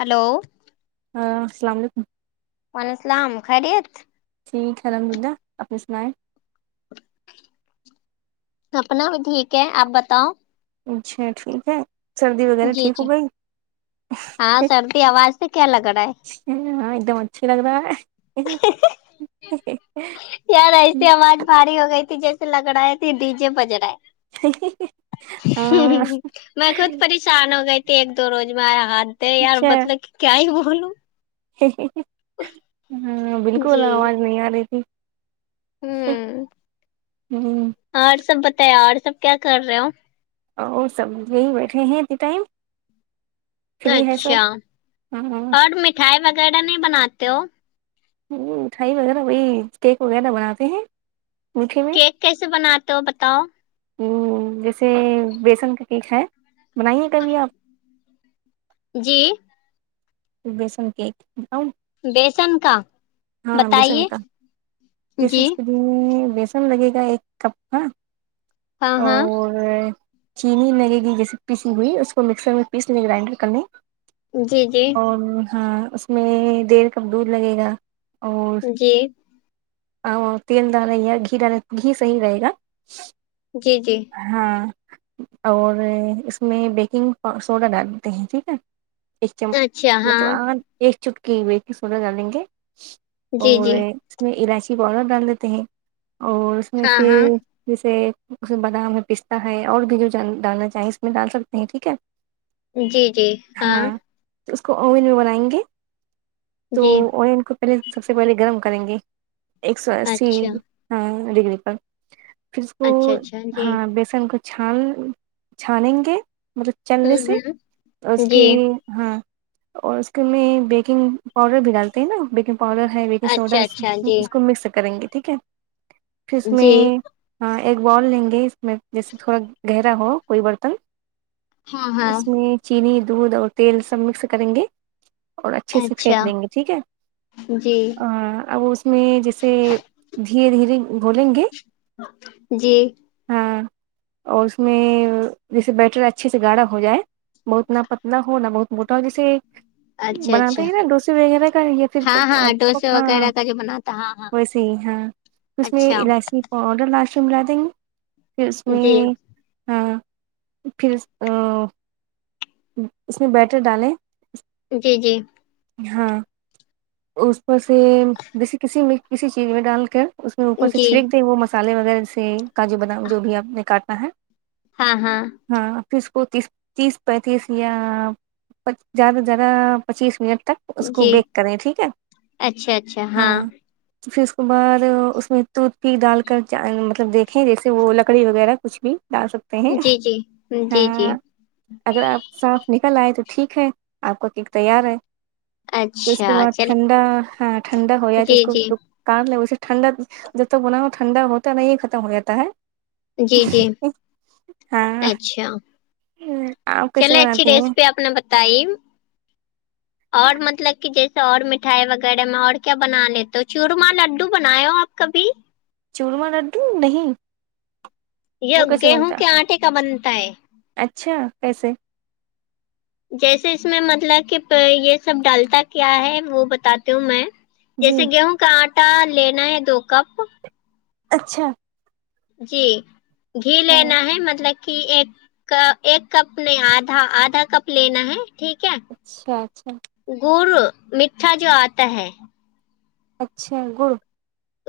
hello ہاں السلام علیکم وعلیکم السلام خیریت ٹھیک ہے الحمدللہ آپنی سنایں اپنا ٹھیک ہے آپ بتاؤ اچھا ٹھیک ہے سردی وغیرہ جی ٹھیک ہو جی گئی ہاں سردی آواز سے کیا لگ رہا ہے ہاں ایک دم اچھی لگ رہا ہے یار ایسی آواز بھاری ہو گئی تھی جیسے لگ رہا ہے ڈیجے بج رہا ہے ہاں میں خود پریشان ہو گئی تھی ایک دو روز میں حد یار مطلب کہ کیا ہی بولوں ھمم بالکل جی آواز نہیں آ رہی تھی ہوں ہوں، اور سب بتائیں اور سب کیا کر رہے ہو اور سب یہی بیٹھے ہیں اتنی ٹائم فری ہے سب اچھا ہاں اور مٹھائی وغیرہ نہیں بناتے ہو ہوں مٹھائی وغیرہ وہی کیک وغیرہ بناتے ہیں میٹھے میں کیک کیسے بناتے ہو بتاؤ جیسے بیسن کا کیک ہے بنائی ہے کبھی آپ جی بیسن کیک بیسن کا ہاں بیسن بتائیے کا جی [unintelligible] بیسن لگے گا ایک کپ کا اور ہاں ہاں اور چینی لگے گی جیسیے پیسی ہوئی اس کو مکسر میں پیس لیجے گرائنڈر کرنے جی جی اور ہاں اس میں دیر کب دور لگے گا اور جی ا تیل ڈالا گھی ڈالا گھی صحیح رہے گا جی جی ہاں اور اس میں بیکنگ سوڈا ڈال دیتے ہیں ٹھیک ہے ایک چم اچھا مطلب ہاں آ ایک چٹ کی بیھ کے سنا جالیں گے جی اور جی اس میں الائچی پاؤڈر ڈال دیتے ہیں اور اس میں ہاں ہاں پھر جیسے اس میں بادام ہے پستہ ہے اور بھی جو ڈالنا چاہیں اس میں ڈال سکتے ہیں ٹھیک ہے جی جی ہاں تو اس کو اوون میں بنائیں گے تو جی اوون کو پہلے سب سے پہلے گرم کریں گے ایک سو اسی اچھا ہاں ڈگری پر پھر اچھا اچھا جی ان کو چھان چھانیں گے مطلب چلنے ہوں سے ہوں اور اس جی کی ہاں اور اس کے میں بیکنگ پاؤڈر بھی ڈالتے ہیں نا بیکنگ پاؤڈر ہے بیکنگ سوڈا اچھا اچھا جی اس کو مکس کریں گے ٹھیک ہے پھر اس میں جی ایک بال لیں گے اس میں جیسے تھوڑا گہرا ہو کوئی برتن ہاں ہاں اس میں چینی دودھ اور تیل سب مکس کریں گے اور اچھے سے پھینک اچھا دیں گے ٹھیک ہے جی اب اس میں جیسے دھیرے دھیرے بولیں گے جی ہاں اور اس میں جیسے بیٹری اچھے سے گاڑا ہو جائے بہت نہا پتلا ہو نہ بہت مو جسے اچھا بناتا اچھا ہے نا ڈوسیے وغیرہ کا یا پھر ہاں ہاں ڈوسے وغیرہ کا جو بناتا ہاں ہاں ویسے ہی ہاں اس میں اچھا الائچی آڈر لاس میں ملا دیں گے پھر اس میں جی ہاں پھر اس میں بیٹ ڈالیں جی جی ہاں اسپر سے جسی کسی میں کسی چیز میں ڈال کر اس میں اوپر سے جی چھینک دیں وہ مس مصالے وغیرہ سے کا جو بنا جو بھی آپ نے کاٹنا ہے ہاں ہاں ہاں پ اس کو تیس تیس پینتیس یا پ زیادہ سے زیادہ پچیس منٹ تک اس کو جی بیک کریں ٹھیک ہے اچھا اچھا ہاں پھر اس کے بعد اس میں دودھ پ ڈال کر مطلب دیکھ جیسے وہ لکڑی وغیرہ کچھ بھی ڈال سکتے ہیں جی جی جی جی ہوں اگر آپ صاف نکل آئے تو ٹھیک ہے آپ کا کیک تیار ہے پھر اس کے اچھا بعد چل ٹھنڈا ہاں ٹھنڈا ہو جائے تو اس جی کو جی کار ل اسے ٹھنڈا جب تک بنا ہو ٹھنڈا ہوتا ہے نہیں ختم ہو جاتا ہے جی جی ہاں اچھا آپ کیسے چلے اچھی بناتی ہیں ریسیپی آپ نے بتائی اور مطلب کہ جیسے اور مٹھائی وغیرہ میں اور کیا بنا ل تو چورمہ لڈو بنائے ہو آپ کبھی چوورما لڈو نہیں یہ وہ کیسے گیہوں بنتا کے آٹے کا بنتا ہے اچھا کیسے جیسے اس میں مطلب کہ یہ سب ڈالتا کیا ہے وہ بتاتی ہوں میں جی جیسے گیہوں کا آٹا لینا ہے دو کپ اچھا جی گھی ہاں لینا ہے مطلب کی ایک ایک کپ نہیں آدھا آدھا کپ لینا ہے ٹھیک ہے اچھا اچھا گڑ میٹھا جو آتا ہے اچھا گڑ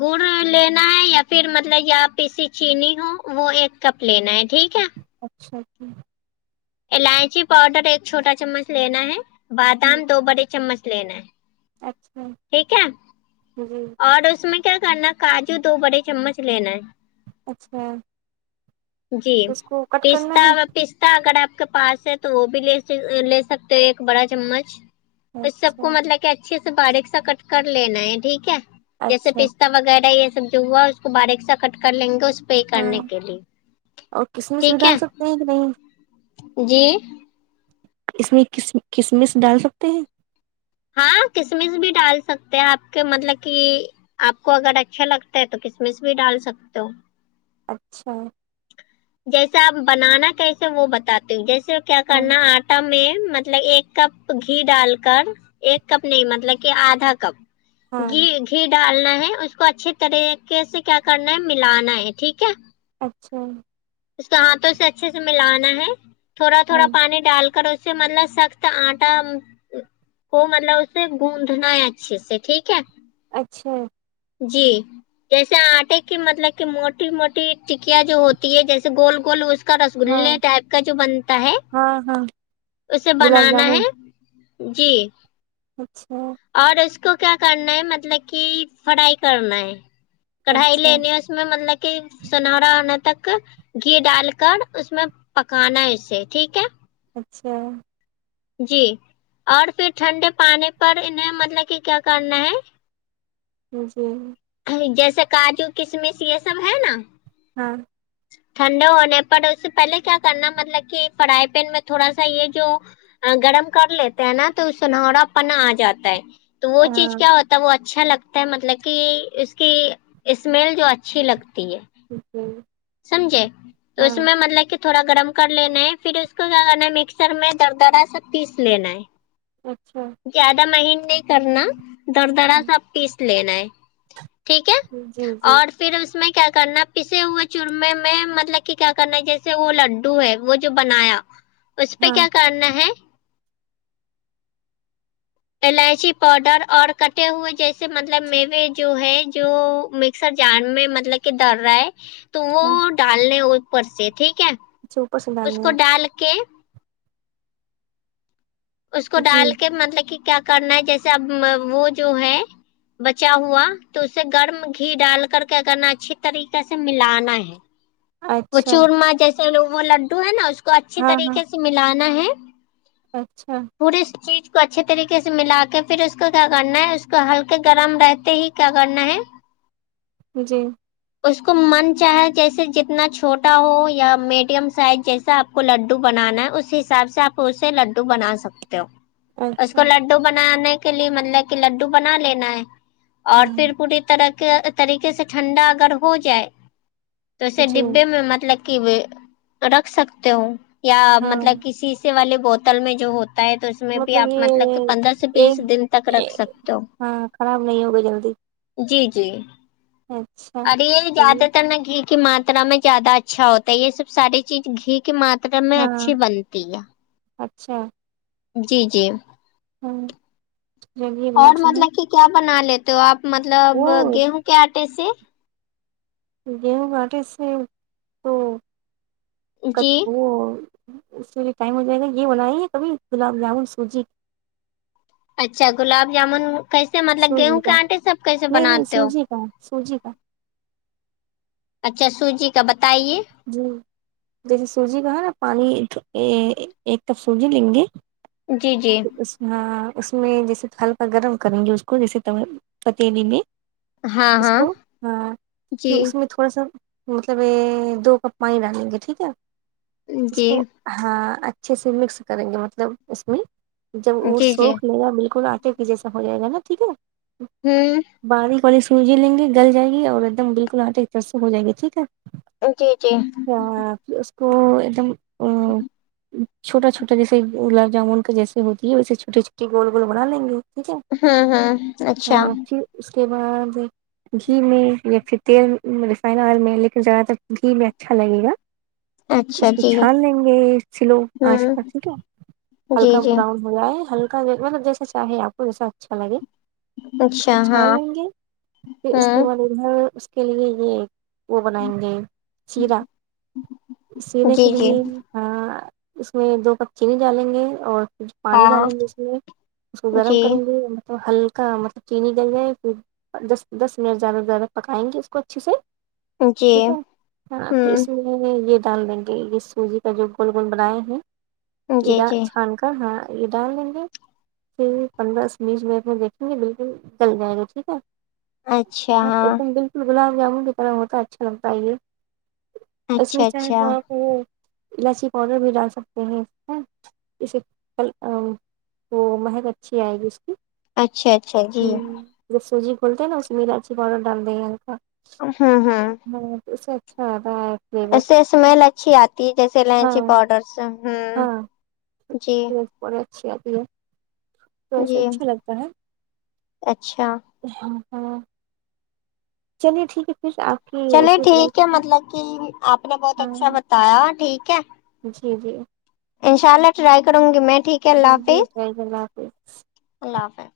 گڑ لینا ہے یا پھر مطلب یا پیسیی چینی ہو وہ ایک کپ لینا ہے ٹھیک ہے اچھا جی الائچی پاؤڈر ایک چھوٹا چمچ لینا ہے بادام دو بڑے چمچ لینا ہے اچھا ٹھیک ہے اور اس میں کیا کرنا کاجو دو بڑے چمچ لینا ہے اچھا جی تو اس کو کٹ کرنا پستا ہے و پستا اگر آپ کے پاس ہے تو وہ بھی لے سکتے ہیں ایک بڑا چمچ تو سب اچھا کو مطلب کہ اچھے سے باریک سا کٹ کر لینا ہے ٹھیک ہے جیسے اچھا پستا وغیرہ یہ سب جو ہوا اس کو باریک سا کٹ کر لیں گے اس پے کرنے ہاں کے لیے اور کسمش بھی ٹھیک ہے ڈال سکتے ہیں کہ نہیں جی اس میں کس کسمش ڈال سکتے ہیں ہاں کسمش بھی ڈال سکتے آپ کے مطلب کی آپ کو اگر اچھا لگتا ہے تو کسمس بھی ڈال سکتے ہو اچھا جیسے آپ بنانا کیسے وہ بتاتے جیسے کیا ہاں کرنا آپ آٹا میں مطلب ایک کپ گھی ڈال کر ایک کپ نہیں مطلب کہ آدھا کپ ہاں گھی گھی ڈالنا ہے اس کو اچھے طریقے سے کیا کرنا ہے ملانا ہے ٹھیک ہے اچھا اس کو ہاتھوں سے اچھے سے ملانا ہے تھوڑا تھوڑا ہاں پانی ڈال کر سے مطلب سخت آٹا وہ مطلب اسے گوندھنا ہے اچھے سے ٹھیک ہے اچھا جی جیسے آٹے کی مطلب کہ موٹی موٹی ٹکیاں جو ہوتی ہے جیسے گول گول اس ہاں رسگللے ٹائپ کا جو بنتا ہے ہاں ہاں اسے گلاب بنانا جامن ہے جی اچھا اور اس کو کیا کرنا ہے مطلب کی فرائی کرنا ہے کڑھائی اچھا لینے اس میں مطلب کہ سنہرا ہونے تک گھی ڈال کر اس میں پکانا ہے اسے ٹھیک ہے اچھا جی اور پھر ٹھنڈے پانی پر انہیں مطلب کی کیا کرنا ہے جی جیسے کاجو کشمش یہ سب ہے نا ہاں چ [inaudible] ٹھنڈے ہونے پر اس سے پہلے کیا کرنا مطلب کہ فرائی پین میں تھوڑا سا یہ جو گرم کر لیتے ہیں نا تو سنہرا پنا آجاتا ہے تو وہ چیز ہاں کیا ہوتا ہے وہ اچ چھا لگتا ہے مطلب کی اس کی اسمیل جو اچھی لگتی ہے جی سمجھے تو ہاں اس میں مطلب کی تھوڑا گرم کر لینا ہے پھر اس کو کیا کرنا ہے مکسر میں در درا سہ پیس لینا ہے اچھا زیادہ مہین نہیں کرنا در درا سا پیس لینا ہے ٹھیک ہے جی جی اور پھر اس میں کیا کرنا پیسے ہوئے چورمے میں مطلب کی کیا کرنا ہے جیسے وہ لڈو ہے وہ جو بنایا اس پے ہاں کیا کرنا ہے الائچی پاؤڈر اور کٹے ہوئے جیسے مطلب میوے جو ہے جو سا جار میں مطلب کی ڈر رہا ہے تو وہ ہاں ڈالنے ہے اوپر سے ٹھیک ہے اچھا اوپر سے اس ڈالنی کو ہے ڈال کے اس کو جی ڈال کے مطلب کی کیا کرنا ہے جیسے اب وہ جو ہے بچا ہوا تو اسے گرم گھی ڈال کر کے انا اچھی طریقے سے ملانا ہے وہ اچھا چورمہ جیسے وہ لڈو ہے نا اس کو اچھی ہاں ہاں طریقے سے ملانا ہے اچھا پوری اس چیز کو اچھے طریقے سے ملا کے پھر اس کو کیا کرنا ہے اس کو ہلکے گرم رہتے ہی کیا کرنا ہے جی اس کو من چاہے جیسے جت تنا چھوٹا ہو یا میڈیم سائز جیسا آپ کو لڈو بنانا ہے اس حساب سے آپ لڈو بنا سکتے ہو اس کو اچھا لڈو بنانے کے لیے مطلب کہ لڈو بنا لینا ہے اور پھر ہاں پوری طرح کے طریقے سے ٹھنڈا اگر ہو جائے تے جی ڈبے میں مطلب کی رکھ سکتے ہو یا ہاں مطلب کی شیصے والے بوتل میں جو ہوتا ہے تو اس میں بھی آپ مطلب کہ یہ پندرہ سے بیس دن تک رکھ ایک سکتے ہو ہاں خراب نہیں ہوگا جلدی جی جی اچھا اگلے ہی چلیے زیادہ تر نہ گھی کی مات ترا میں زیادہ اچھا ہوتا ہے یے سب ساری چیز گھی کی ماترا میں ہاں اچھی بنتی ہے اچھا جی جی ہاں جب یہ اور بناتے ہیں مطلب کی کیا بنا لیت تے ہو آپ مطلب وہ گیہوں کے آٹے سے گیہو کے اٹے سے تو جی کچ وہ اس کے لیے ٹائم ہو جائے گا یے بنائیے کبھی گلاب جامن سوجی اچھا گلاب جامن کیسے مطلب سوجی گیہوں کے کا آٹے سے آپ کیسے نہیں نہیں بناتے ہو سوجی کا سوجی کا اچھا سوجی کا بتائیے جی جیسے سوجی کا ہے نا پانی ایک کپ سوجی لیں گے جی جی پھر اس ہاں اس میں جیسے ہلکا گرم کریں گے اس کو جیسے توے پتیلیے میں ہاں اس ہاں کو ہاں پھر جی اس میں تھوڑا سا مطلب یے دو کپ پانی ڈالیں گے ٹھیک ہے اس کو جی ہاں اچھے سے مکس کریں گے مطلب اس کو ہی جب وہ جی جی سوکھ لے گا بالکل ٹے کہ جیسا ہو جائے گا نا ٹھیک ہے ہمم باریک والی سوجی لیں گے گل جائے گی اور ایک دم بالکل آٹے ایک طرح سے ہو جائے گی ٹھیک ہے جی جی یا پھر اس کو ایک دم چھوٹا چھوٹا جیسے گلاب جامن کا جیسے ہوتی ہے ویسے چھوٹے چھوٹے گول گول بنا لیں گے ٹھیک ہے ہوں ہوں اچھا ہاں، پھر اس کے بعد گھی میں یا پھر تیل ریفائن آئل میں لیکن زیادہ تر گھی میں اچھا لگے گا اچھا اس کو جی چھان لیں گے سلو آچ ہوں پے ٹھیک ہے جی ہلکا جی براؤنڈ بلا ہے ہلکا مطلب جیسا چاہے آپ کو جیسا اچھا لگے اس کو اچھا چھان ہاں لیں گے فیر اس کے ہوں بعد ادھر اس کے لیے یے وہ بنائیں گے چیرا سیرے کے جی لے جی ہاں اس میں دو کپ چینی ڈالیں گے اور پھر پانی ہاں ڈالیں گے اس لیے اس کو گرم جی کریں گے مطلب ہلکا مطلب چینی گل جائے فیر دس دس منٹ زیادہ سے زیادہ پکائیں گے اس کو اچھے سے جی آ پھر اس ہوں میں یے ڈال دیں گے یے سوزی کا جو گول گول بنایا ہے جی جی چھان کا ہاں دالیں گے فیر پندرہ سے بیس مینٹ میں دیکھیں گے بالکل گل جائے گا ٹھیک ہے ہاں ایک دم بالکل گلاب جامن کا طرح ہوتا ہے اچھا لگتا ہے یے اس میں اچھا چاہے اچھا تو آپ الائچی پاؤڈر بھی ڈال سکتے ہیں وہ مہک اچھی آئے گی اس کی اچھا اچھا جی جب سوجی کھولتے ہیں نا اس میں الائچی پاؤڈر ڈال دیں ہوں ہوں اچھا اب اپ اس سے اسمیل اچھی آتی ہے جیسے ہاں لائنچی پاؤڈرس سے ہاں جی اچھی آتی ہے تو اسے جی اچھا لگتا ہے اچھا ہاں ہاں چلیے ٹھیک ہے فیر آپ کی چلے ریسیپی ٹھیک ہے بتائی مطلب کی آپ نے بہت اچھا ہاں بتایا ٹھیک ہے جی جی انشاء اللہ ٹرائی کروں گی میں ٹھیک ہے اللہ جی حافظ اللہ حافظ اللہ حافظ